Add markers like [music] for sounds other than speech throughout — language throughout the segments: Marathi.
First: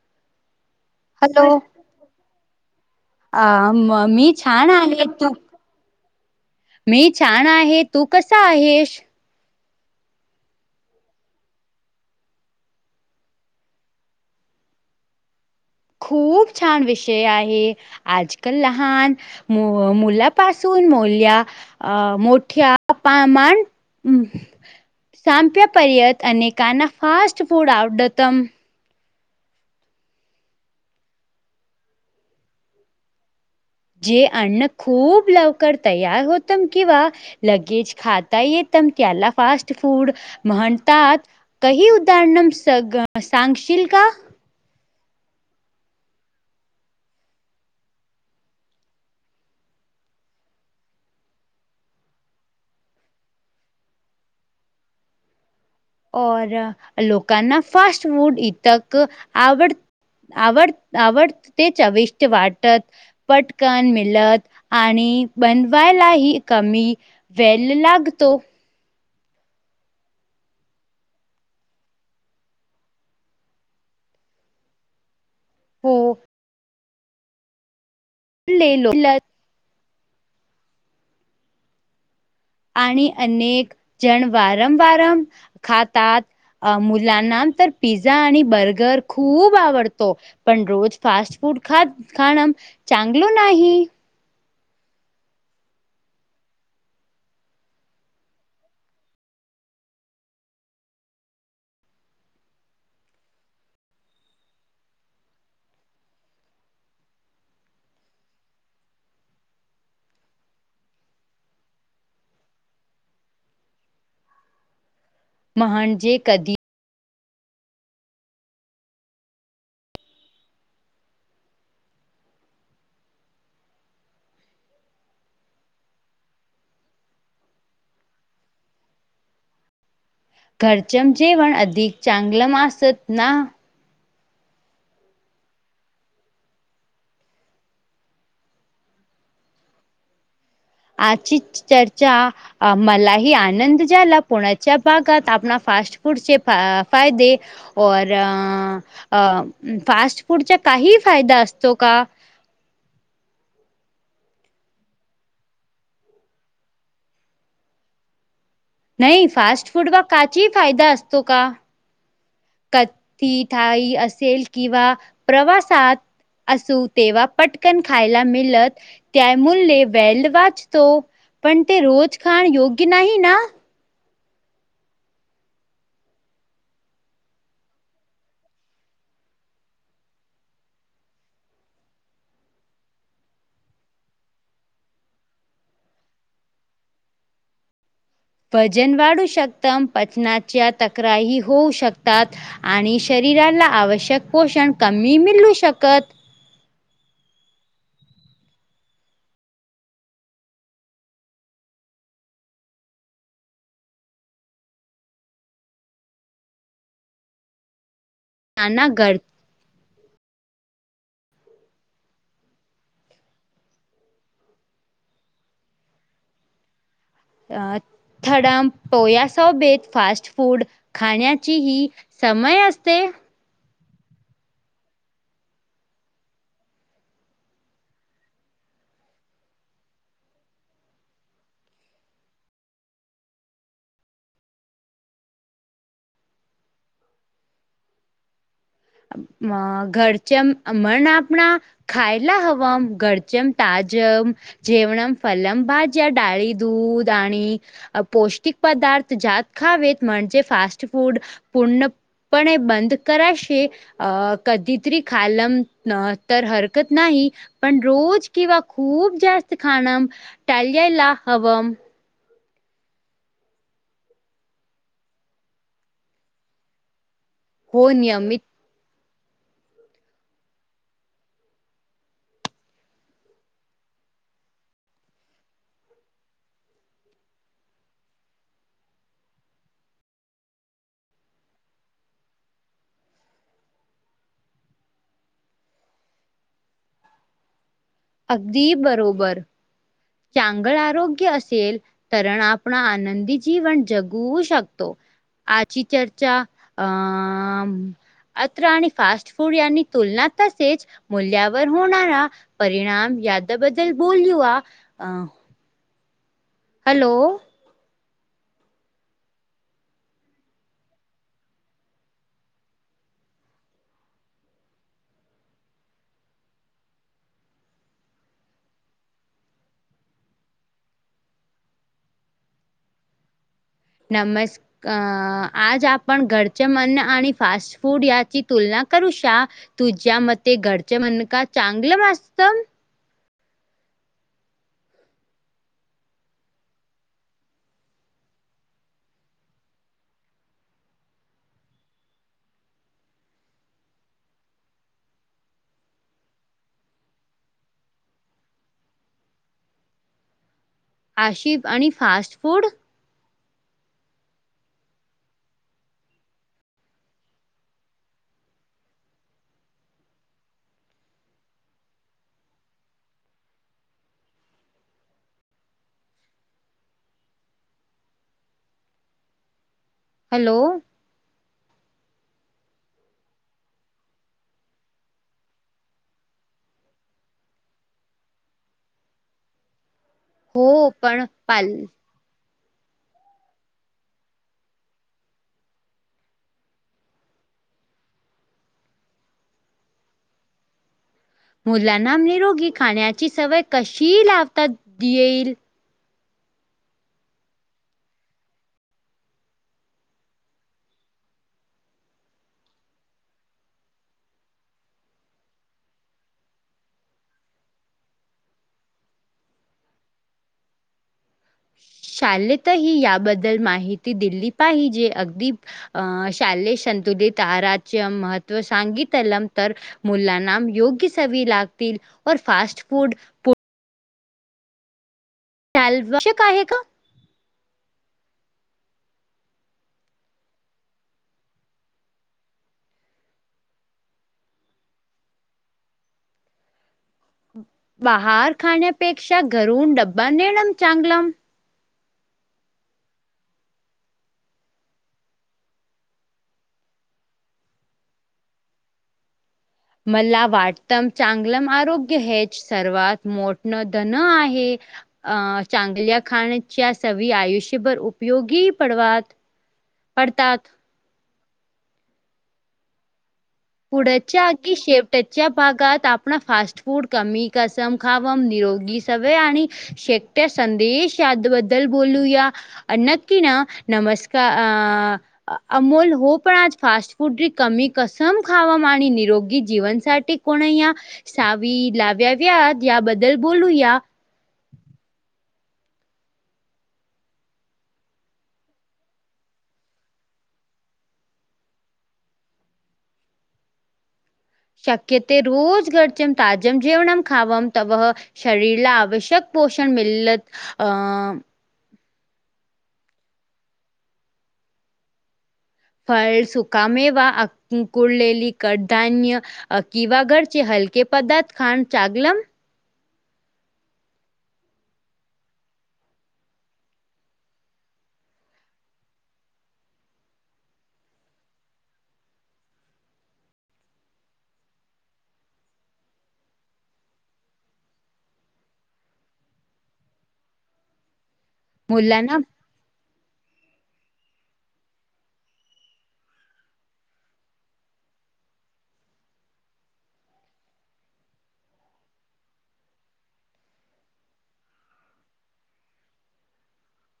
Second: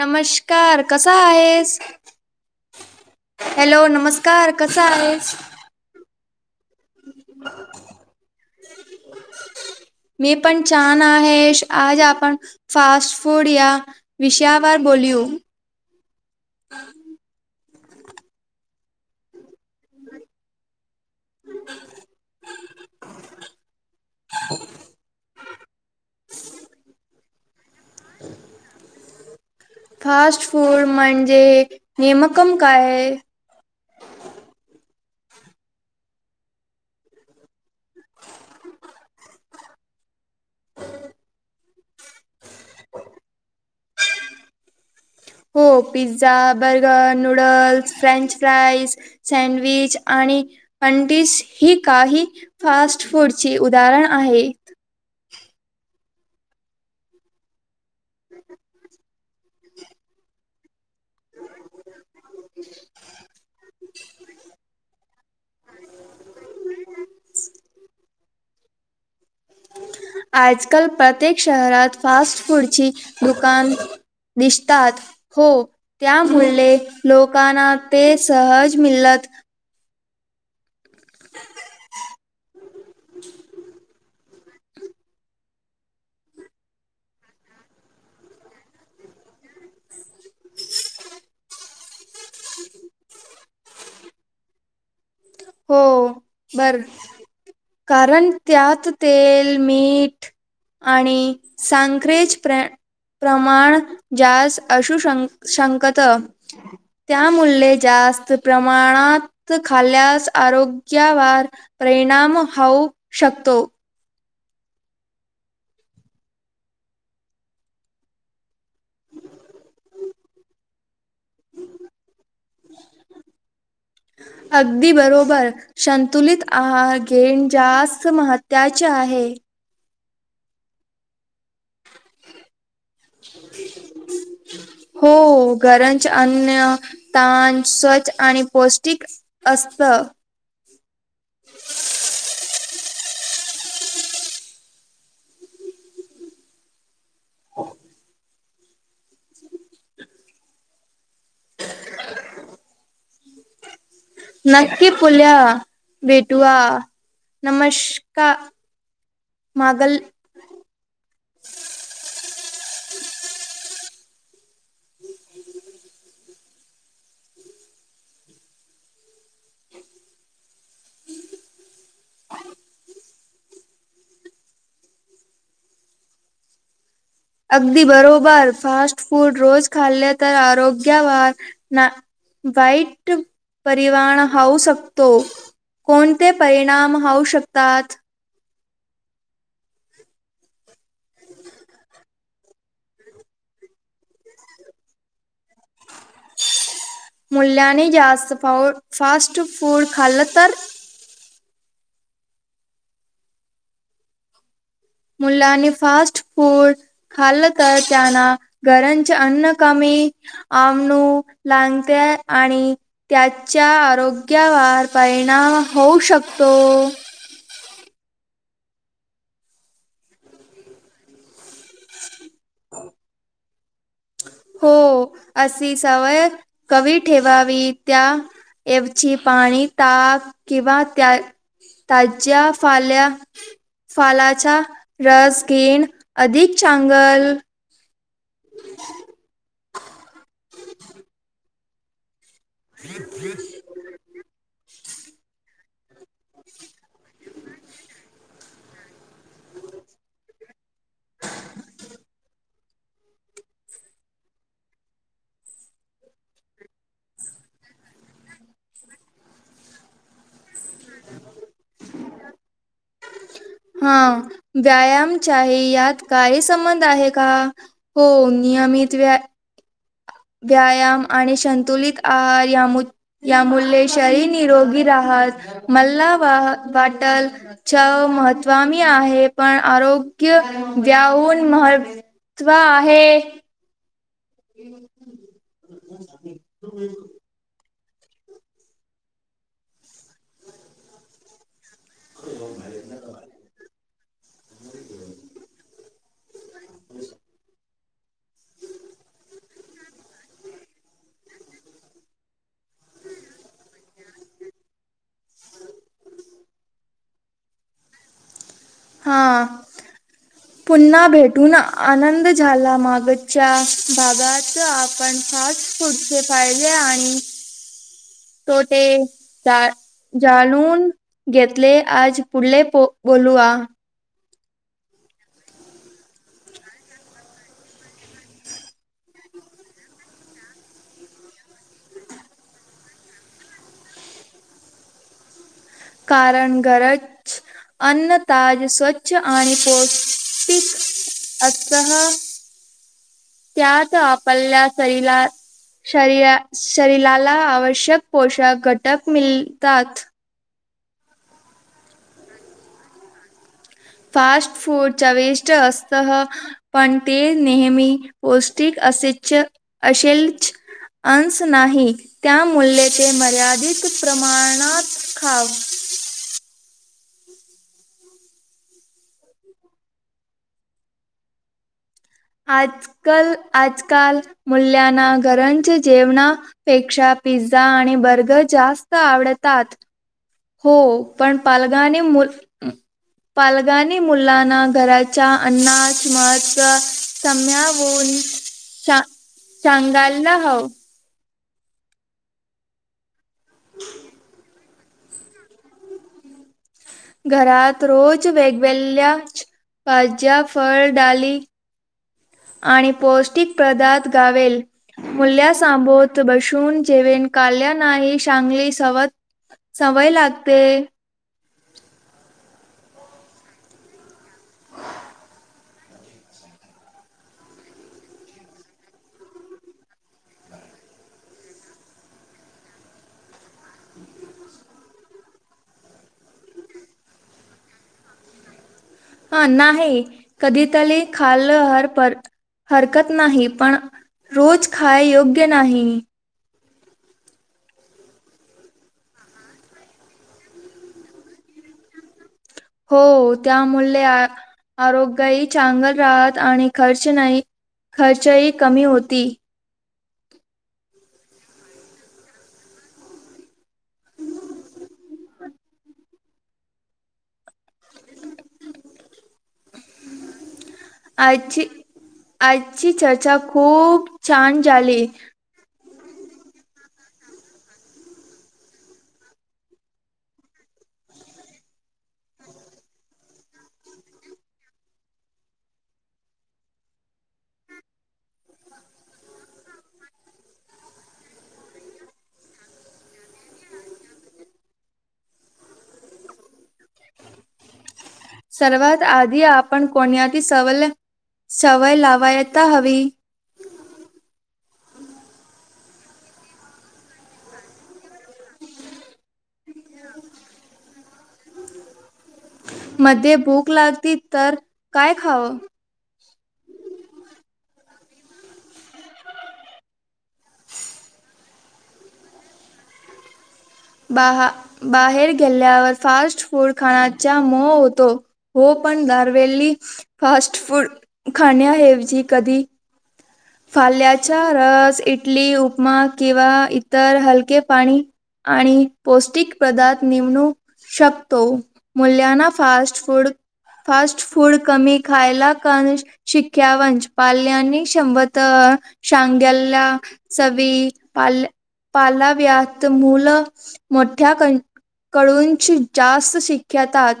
नमशकार कसा? हॅलो आहेस. हॅलो अ मी नमस्कार छान कसा? आहे तू आहेस. मी छान आहे. तू कसा? आहेस. मी पण छान आहेस. आज आपण फास्ट फूड या विषयावर बोलू. खूप छान विषय आहे. आज कल लहान मुलापासून मुलं या अ मोठ्या प्रमाण संपेपर्यंत अनेकांना फास्ट फूड आवडतं. फास्ट फूड म्हणजे नेमकं काय? जे अन्न खूप लवकर तयार होतम किंवा लगेच खाता येतं त्याला फास्ट फूड म्हणतात. कही उदाहरन सग सांगशील का? हो pizza, burger, noodles, French fries. Sandwich आणि पॅंटीस ही काही फास्ट फूडची उदाहरण आहे. और लोकांना फास्ट फूड इतक आवड आवड आवडत ते चविष्ट वाटत. पटकन मीलत आणि बनवायला ही कमी वेलल लागतो. आज काल प्रत्येक शहरात फास्ट पुढची दुकान दिशतात. हो तयामुले लोकांना ते सहज ले मिदत आणि अनेक जण वारंवारम खातात. अ मुलांना ते पिझ्झा आणि बर्गर खूप आवडतं. हो पण रोज फास्ट फूड खात खाणं चांगलं नाही. हो बर कारण त्यात तेल, मीठ आणि संक्रिज ट्रेन. प्रमाण जास्त अशु डोकत तयामुले जास्त प्रमाणात खाल्ल्यास. आरोग्यावर प्रेरणाम होऊ शकतो. म्हणजे कधी? [unintelligible] अगदी बरोबर. शतुइत आहार घेईन जास्त महत्त्वाचं आहे. कारण जिंजी पण चांगलं मस्त ना. हो गरज अन्न तान स्वच्छ पौष्टिक असतं. आजचिछ चर्चा आ मलाही आनंद झाला कुणाच्या बाकात कुणाचा फास्ट. फूडचे फायदे और. अ फास्ट फूडचा काही फायदा असतो का. [inaudible] नक्की पुल्या भेटूआ नमस्कार! नाही फास्ट फूड मागल व काचीही फायदा असतो का. कथी थाई असेल किंवा प्रवासात. प्रवासात असू तेव्हा पटकन खायला मिळत त्या मुल वेल वाच. पण ते रोज खाण योग्य नाही ना. अगदी बरोबर फास्ट फूड रोज खाल्ले तर आरोग्या वर. वाईट परिमाण हाऊ शकतो. कोणते परिणाम होवू शकतात. वजन वाढू शकत पचनाच्या तक्रारी होऊ शकतात. आणि शरीराला आवश्यक पोषण कमी मिळू शकत. मूल्याने जास्त फ फास्ट फूड खाल्लं तर मुलांनी फास्ट फूड खाल्लं तर त्यांना नाना घरांचे घर अन्न कमी आमणू लागते आणि त्याच्या आरोग्यावर परिणाम होऊ शकतो. अ थडाम पोया सोबेत फास्ट फूड खाण्याची हि समय असते. हो अशी सवय कमी ठेवावी त्या एवची पाणी ताक किंवा त्या ताज्या पाल्या फालाचा रस अधीक चांगल. [inaudible] अ घरचेम [unintelligible] मरण आपणा खायला हव [unintelligible] डाळी दूध आणि पौष्टिक पदार्थ ज्यात खावेत म्हणजे फास्ट फूड पूर्णपणे बंद कराशे अ कधीतरी [unintelligible] तर हरकत नाही. पण रोज किंवा खूप जास्त खाण टाळ्यायला हवं. हा व्यायामचाही यात काही संबंध आहे का. हो नियमित व्या व्यायाम आणि संतुलित आहार यामु यामुळे शरीर निरोगी राहत मल्ला वा वाटल [unintelligible] आरोग्य याहून मह तव आहे. [unintelligible] अगदी बरोबर. चांगळ आरोग्य असेल तर आपण आनंदी जीवन जगू शकतो. आजी चर्चा अ अत्र‌ आणि फास्ट फूड यांनी तुलना तसेेच मूल्यावर होणारा परिणाम याच्याबद्दल बोलू अ. हॅलो. हा. [inaudible] पुन्हा भेटून आनंद झाला मागच्या भागात आपण फास्ट फ्रूट चे फायदे आणि तो ते जा जाणून घेतले आज पुढले प बोलू आ नमस् अं आज आपण घरचे अन्न आणि फास्ट फूड याची तुलना करू शा तुझ्या मते घरचं म्हणण का चांगलं मास्त? कारण गरज अन्न ताज स्वच्छ आणि पौष्टिक [unintelligible] शरीरा शरीराला आवश्यक पोषाक घटक मिलतात. आशिफ आणि फास्ट फूड. फास्ट फूड चवीष्ट अस्तह. पण ते नेहमी पौष्टिक असेच असेलच. अंस नाही त्या मुले ते मर्यादित प्रमाणात खा. हॅलो. आजकल आजकाल मूल्यना घरंज जेवणा. पेक्षा पिझ्झा आणि बर्गर जास्त आवडतात. हो पण पाल मुलं [inaudible] पालगानी मुलांना घराचां अन्ना [unintelligible] सम्या होऊन चांगाला हव. मुलांना निरोगी खाण्याची, सवय कशी लावता दे येईल. घरात रोज वेगवेल्या भाज्या फळ डाली. आणि पौष्टिक पदार्थ गावेल. मुल्या सांबवत बसून जेवेण काल्या नाही चांगली सवत. सवय लागते. शालेत ही याबद्दल माहिती दिली पाहिजे अगदी. अ.. शाले संतुलित आहराच्य महत्व सांगितल नंतर. मुलांना योग्य सवीय लागतील फास्ट फूड. काल वश्यक आहे गं. ह.. नाही कधी तरी खाल्लं, हर हरकत नाही पण. रोज खाय योग्य नाही. बाहार खाण्यापेक्षा घरून डब्बा नेणम चांगल. हो त्यामुळे. आरोग्यही चांगल राहात. आणि खर्च नाही खर्चही कमी होती. मला वाटतम चांगलं आरोग्य हेच, सर्वात मोठणं धन आहे. अ चांगल्या खाण्याच्या सवी आयुष्यभर उपयोगी पडवात. पडतात. आजची आजची चर्चा खूप छान झाली. च्या भागात आपण फास्ट फूड कमी कसम खावम निरोगी सवळे आणि, शेकट्या संदेश याद बद्दल बोलूया. नक्की ना नमस्कार अ. अमोल हो पण आज फास्ट फूड कमी कसं. समखावाम आणि निरोगी जीवनसाठी कोण या. सावी लाव्याव्या याबद्दल बोलू या. सर्वात आधी आपण कोण त सवल सवय लावायता हवी. शक्यते रोज घर्च्याम ताजम जेवणम खावाम तव. शरीरला आवश्यक पोषण मिळलत अं. मध्ये भूक लागती, तर काय खावं. फळ सुखामेव अ कुळलेली कडधान्य. अ हलके पदार्थ खाण चांगलम. बाहेर गेल्यावर फास्ट फूड खाण्याचा मोह होतो. हो पण दरवेली फास्ट फूड खाण्याऐवजी कधी. फाल्याचा रस इटली उपमा किंवा इतर हलके पाणी आणि पौष्टिक पदार्थ निवडू शकतो. मुलांना मुल्यांना फास्ट फूड फास्ट फूड कमी खायला कण शिक्यावश पाल्यानी शंभर तर शांग्याला चवी पा पालाव्यात मुल मोठ्या क कळूूनची जास्त शिकिकेतात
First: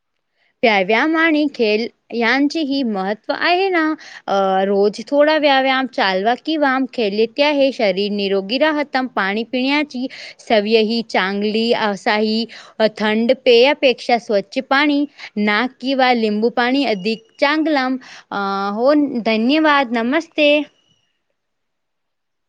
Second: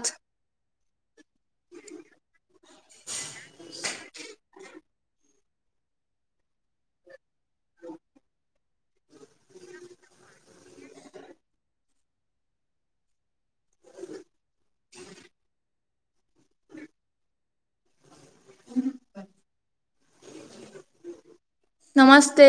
व्यायाम आणि खेळ यांचे ही महत्त्व आहे ना. अ रोज थोडा व्या व्याम चालवा कीवा आम खेले त्या हे शरीर निरोगी राहत. एकदम पाणी पिण्याची सवही चांगली असाही अ थंड पेयापेक्षा स्वच्छ पाणी नाक किंवा लिंबू पाणी अधिक चांग लांब. अ हो धन्यवाद नमस्ते. नमस्ते.